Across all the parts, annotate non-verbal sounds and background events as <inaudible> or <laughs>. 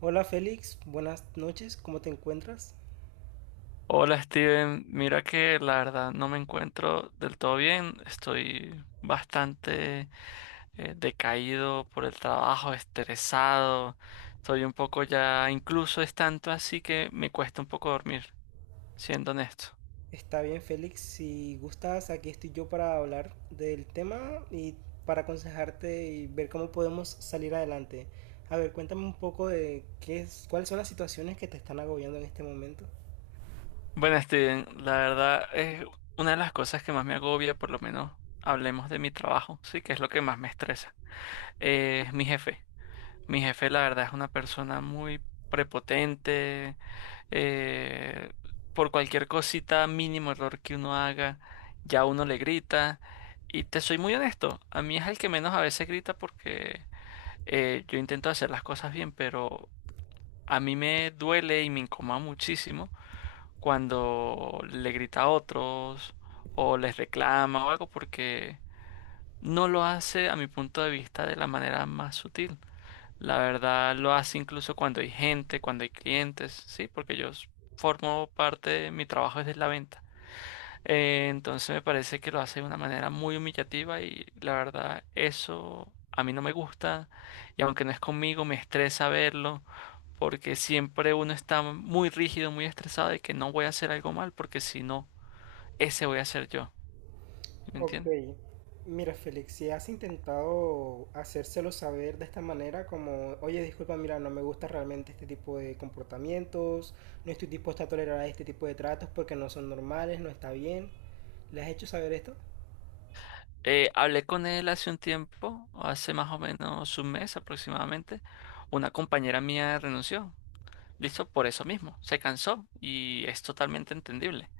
Hola Félix, buenas noches, ¿cómo te encuentras? Hola Steven, mira que la verdad no me encuentro del todo bien, estoy bastante decaído por el trabajo, estresado, estoy un poco ya, incluso es tanto así que me cuesta un poco dormir, siendo honesto. Está bien Félix, si gustas, aquí estoy yo para hablar del tema y para aconsejarte y ver cómo podemos salir adelante. A ver, cuéntame un poco de qué es, cuáles son las situaciones que te están agobiando en este momento. Bueno Steven, la verdad es una de las cosas que más me agobia, por lo menos hablemos de mi trabajo, sí, que es lo que más me estresa, es mi jefe. Mi jefe, la verdad, es una persona muy prepotente. eh, por cualquier cosita, mínimo error que uno haga, ya uno le grita. Y te soy muy honesto, a mí es el que menos a veces grita porque yo intento hacer las cosas bien, pero a mí me duele y me incomoda muchísimo cuando le grita a otros o les reclama o algo porque no lo hace a mi punto de vista de la manera más sutil. La verdad lo hace incluso cuando hay gente, cuando hay clientes, sí, porque formo parte de mi trabajo es de la venta. Entonces me parece que lo hace de una manera muy humillativa y la verdad eso a mí no me gusta, y aunque no es conmigo me estresa verlo porque siempre uno está muy rígido, muy estresado de que no voy a hacer algo mal porque si no, ese voy a ser yo. ¿Sí? ¿Me Ok, entiendes? mira Félix, si has intentado hacérselo saber de esta manera, como, oye, disculpa, mira, no me gusta realmente este tipo de comportamientos, no estoy dispuesto a tolerar este tipo de tratos porque no son normales, no está bien, ¿le has hecho saber esto? Hablé con él hace un tiempo, hace más o menos un mes aproximadamente. Una compañera mía renunció. Listo, por eso mismo. Se cansó y es totalmente entendible.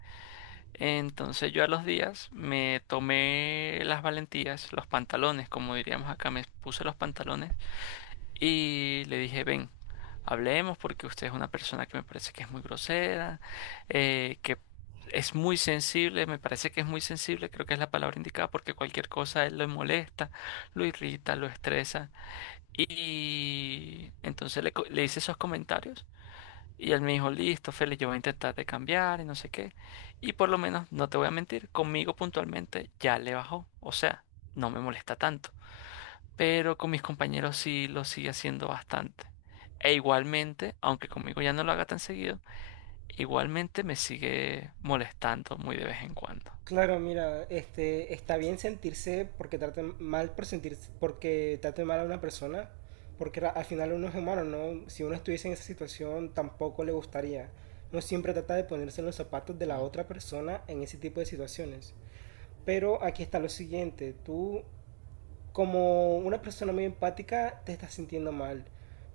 Entonces yo a los días me tomé las valentías, los pantalones, como diríamos acá, me puse los pantalones y le dije, ven, hablemos porque usted es una persona que me parece que es muy grosera, que es muy sensible, me parece que es muy sensible, creo que es la palabra indicada porque cualquier cosa a él lo molesta, lo irrita, lo estresa. Y entonces le hice esos comentarios y él me dijo, listo, Félix, yo voy a intentar de cambiar y no sé qué. Y por lo menos, no te voy a mentir, conmigo puntualmente ya le bajó, o sea, no me molesta tanto, pero con mis compañeros sí lo sigue haciendo bastante. E igualmente, aunque conmigo ya no lo haga tan seguido, igualmente me sigue molestando muy de vez en cuando. Claro, mira, este, está bien sentirse porque traten mal por sentirse, porque traten mal a una persona, porque al final uno es humano, ¿no? Si uno estuviese en esa situación, tampoco le gustaría. Uno siempre trata de ponerse en los zapatos de la Mm. otra persona en ese tipo de situaciones. Pero aquí está lo siguiente, tú como una persona muy empática te estás sintiendo mal,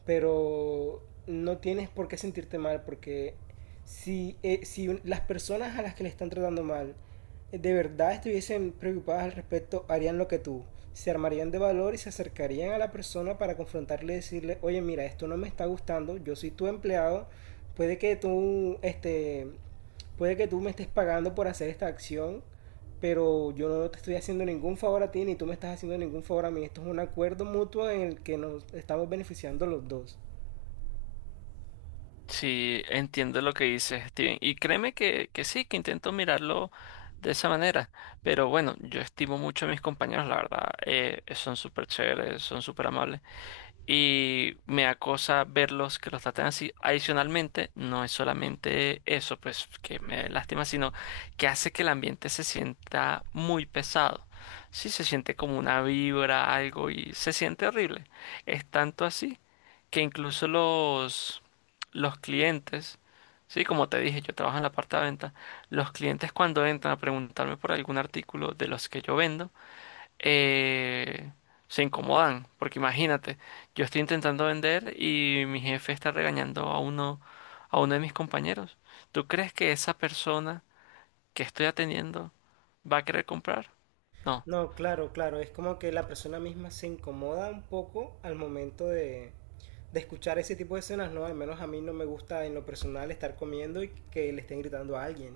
pero no tienes por qué sentirte mal porque si, si las personas a las que le están tratando mal de verdad estuviesen preocupadas al respecto, harían lo que tú. Se armarían de valor y se acercarían a la persona para confrontarle y decirle, oye, mira, esto no me está gustando, yo soy tu empleado, puede que tú este, puede que tú me estés pagando por hacer esta acción, pero yo no te estoy haciendo ningún favor a ti ni tú me estás haciendo ningún favor a mí. Esto es un acuerdo mutuo en el que nos estamos beneficiando los dos. Sí, entiendo lo que dices, Steven. Y créeme que sí, que intento mirarlo de esa manera. Pero bueno, yo estimo mucho a mis compañeros, la verdad. Son súper chéveres, son súper amables, y me da cosa verlos que los tratan así. Adicionalmente, no es solamente eso, pues, que me lastima, sino que hace que el ambiente se sienta muy pesado. Sí, se siente como una vibra, algo, y se siente horrible. Es tanto así que incluso los clientes, sí, como te dije, yo trabajo en la parte de venta, los clientes cuando entran a preguntarme por algún artículo de los que yo vendo, eh, se incomodan, porque imagínate, yo estoy intentando vender y mi jefe está regañando a uno de mis compañeros. ¿Tú crees que esa persona que estoy atendiendo va a querer comprar? No. No, claro, claro, es como que la persona misma se incomoda un poco al momento de escuchar ese tipo de escenas, ¿no? Al menos a mí no me gusta en lo personal estar comiendo y que le estén gritando a alguien.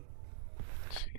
Sí.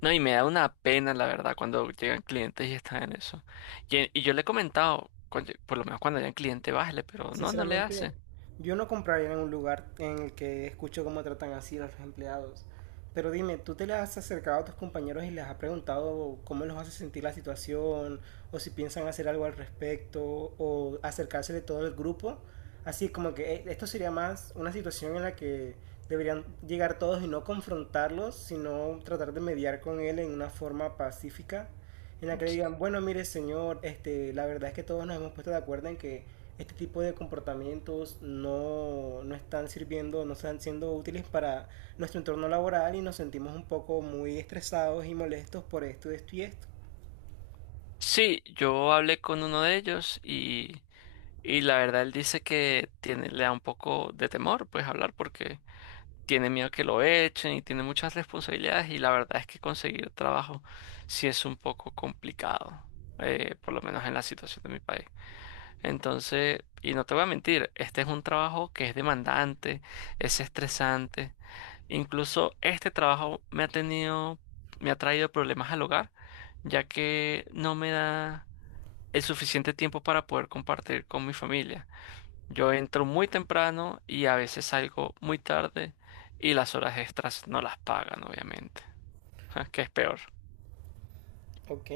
No, y me da una pena, la verdad, cuando llegan clientes y están en eso. Y yo le he comentado, "Coño, por lo menos cuando haya un cliente, bájale", pero no, no le Sinceramente, hace. yo no compraría en un lugar en el que escucho cómo tratan así a los empleados. Pero dime, ¿tú te le has acercado a tus compañeros y les has preguntado cómo los hace sentir la situación? ¿O si piensan hacer algo al respecto? ¿O acercarse de todo el grupo? Así como que esto sería más una situación en la que deberían llegar todos y no confrontarlos, sino tratar de mediar con él en una forma pacífica en la que le digan, bueno, mire señor, este, la verdad es que todos nos hemos puesto de acuerdo en que este tipo de comportamientos no están sirviendo, no están siendo útiles para nuestro entorno laboral y nos sentimos un poco muy estresados y molestos por esto, esto y esto. Sí, yo hablé con uno de ellos y la verdad, él dice que tiene, le da un poco de temor, pues, hablar porque tiene miedo que lo echen y tiene muchas responsabilidades y la verdad es que conseguir trabajo sí es un poco complicado, por lo menos en la situación de mi país. Entonces, y no te voy a mentir, este es un trabajo que es demandante, es estresante. Incluso este trabajo me ha tenido, me ha traído problemas al hogar, ya que no me da el suficiente tiempo para poder compartir con mi familia. Yo entro muy temprano y a veces salgo muy tarde y las horas extras no las pagan, obviamente, <laughs> que es peor. Ok,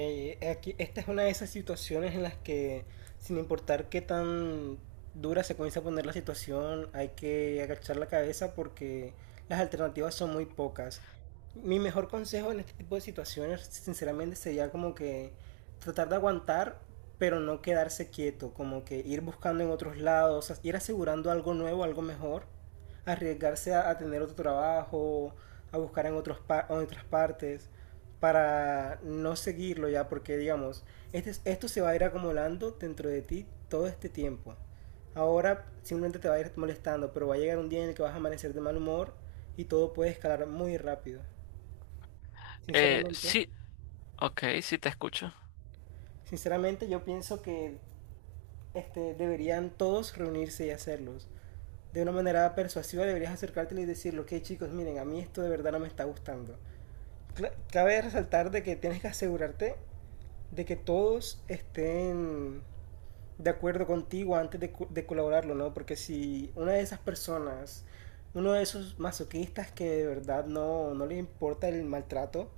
aquí, esta es una de esas situaciones en las que, sin importar qué tan dura se comienza a poner la situación, hay que agachar la cabeza porque las alternativas son muy pocas. Mi mejor consejo en este tipo de situaciones, sinceramente, sería como que tratar de aguantar, pero no quedarse quieto, como que ir buscando en otros lados, ir asegurando algo nuevo, algo mejor, arriesgarse a tener otro trabajo, a buscar en otros en otras partes para no seguirlo ya, porque digamos, este, esto se va a ir acumulando dentro de ti todo este tiempo. Ahora simplemente te va a ir molestando, pero va a llegar un día en el que vas a amanecer de mal humor y todo puede escalar muy rápido. Sinceramente, Sí, ok, sí te escucho. sinceramente yo pienso que este, deberían todos reunirse y hacerlos. De una manera persuasiva deberías acercártelo y decirlo, que chicos, miren, a mí esto de verdad no me está gustando. Cabe resaltar de que tienes que asegurarte de que todos estén de acuerdo contigo antes de, de colaborarlo, ¿no? Porque si una de esas personas, uno de esos masoquistas que de verdad no le importa el maltrato,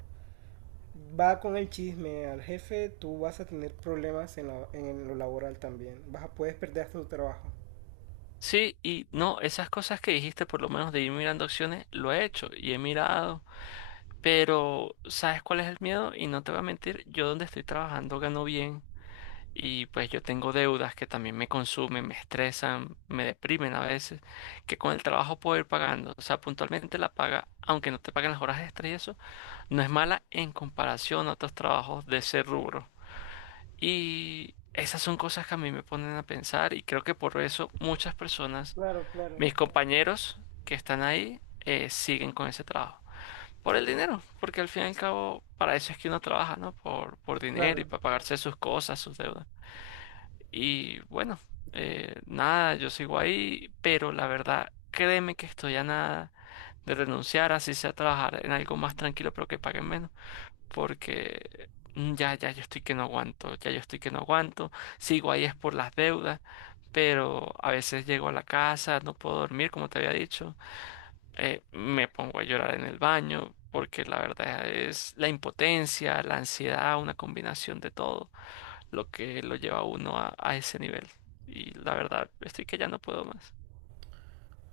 va con el chisme al jefe, tú vas a tener problemas en, en lo laboral también. Vas a, puedes perder hasta tu trabajo. Sí, y no, esas cosas que dijiste, por lo menos de ir mirando opciones, lo he hecho y he mirado, pero ¿sabes cuál es el miedo? Y no te voy a mentir, yo donde estoy trabajando gano bien y pues yo tengo deudas que también me consumen, me estresan, me deprimen a veces, que con el trabajo puedo ir pagando, o sea, puntualmente la paga, aunque no te paguen las horas extras y eso, no es mala en comparación a otros trabajos de ese rubro. Y esas son cosas que a mí me ponen a pensar y creo que por eso muchas personas, Claro, claro. mis compañeros que están ahí, siguen con ese trabajo. Por el dinero, porque al fin y al cabo para eso es que uno trabaja, ¿no? Por dinero y Claro. para pagarse sus cosas, sus deudas. Y bueno, nada, yo sigo ahí, pero la verdad, créeme que estoy a nada de renunciar, así sea trabajar en algo más tranquilo, pero que paguen menos porque ya, ya yo estoy que no aguanto, ya yo estoy que no aguanto, sigo ahí es por las deudas, pero a veces llego a la casa, no puedo dormir, como te había dicho, me pongo a llorar en el baño, porque la verdad es la impotencia, la ansiedad, una combinación de todo lo que lo lleva a uno a ese nivel. Y la verdad, estoy que ya no puedo más.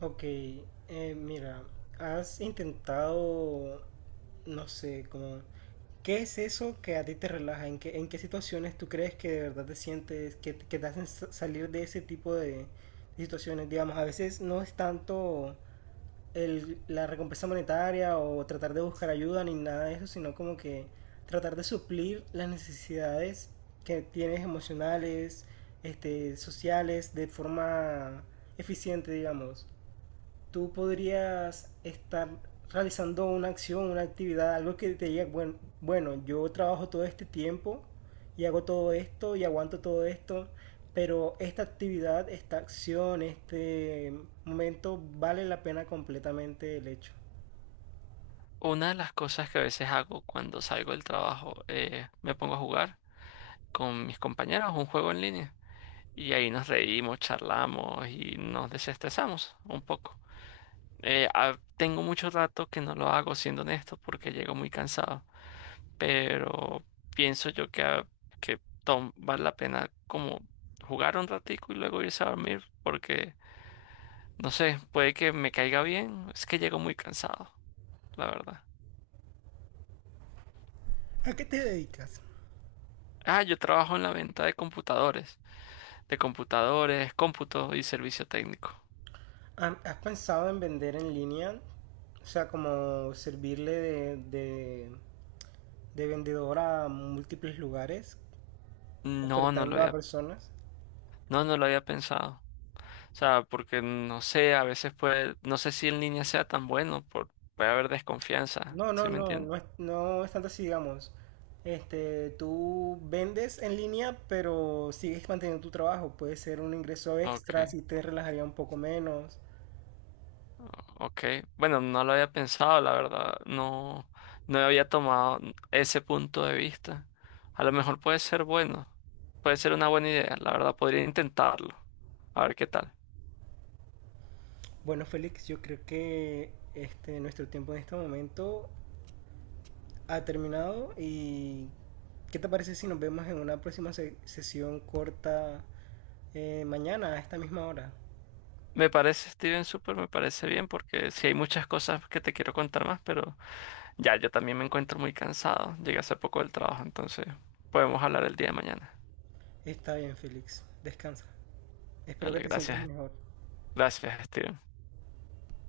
Ok, mira, has intentado, no sé, como, ¿qué es eso que a ti te relaja? En qué situaciones tú crees que de verdad te sientes, que, que te hacen salir de ese tipo de situaciones? Digamos, a veces no es tanto el, la recompensa monetaria o tratar de buscar ayuda ni nada de eso, sino como que tratar de suplir las necesidades que tienes emocionales, este, sociales, de forma eficiente, digamos tú podrías estar realizando una acción, una actividad, algo que te diga, bueno, bueno, yo trabajo todo este tiempo y hago todo esto y aguanto todo esto, pero esta actividad, esta acción, este momento vale la pena completamente el hecho. Una de las cosas que a veces hago cuando salgo del trabajo, me pongo a jugar con mis compañeros un juego en línea. Y ahí nos reímos, charlamos y nos desestresamos un poco. Tengo mucho rato que no lo hago, siendo honesto, porque llego muy cansado. Pero pienso yo que, que vale la pena como jugar un ratico y luego irse a dormir, porque no sé, puede que me caiga bien. Es que llego muy cansado, la verdad. ¿A qué te dedicas? Ah, yo trabajo en la venta de computadores, cómputo y servicio técnico. ¿Has pensado en vender en línea? O sea, como servirle de vendedor a múltiples lugares, No, no lo ofertando a había, personas. no, no lo había pensado. O sea, porque no sé, a veces puede, no sé si en línea sea tan bueno, por, puede haber desconfianza, No, no, ¿sí me no, entiendes? no es, no es tanto así, digamos. Este, tú vendes en línea, pero sigues manteniendo tu trabajo. Puede ser un ingreso extra Okay, si te relajaría un poco menos. Okay. Bueno, no lo había pensado, la verdad, no, no había tomado ese punto de vista. A lo mejor puede ser bueno, puede ser una buena idea, la verdad, podría intentarlo, a ver qué tal. Bueno, Félix, yo creo que este, nuestro tiempo en este momento ha terminado y ¿qué te parece si nos vemos en una próxima sesión corta mañana a esta misma hora? Me parece, Steven, súper, me parece bien, porque sí hay muchas cosas que te quiero contar más, pero ya yo también me encuentro muy cansado, llegué hace poco del trabajo, entonces podemos hablar el día de mañana. Está bien, Félix, descansa. Espero que Dale, te sientas gracias, mejor. gracias, Steven.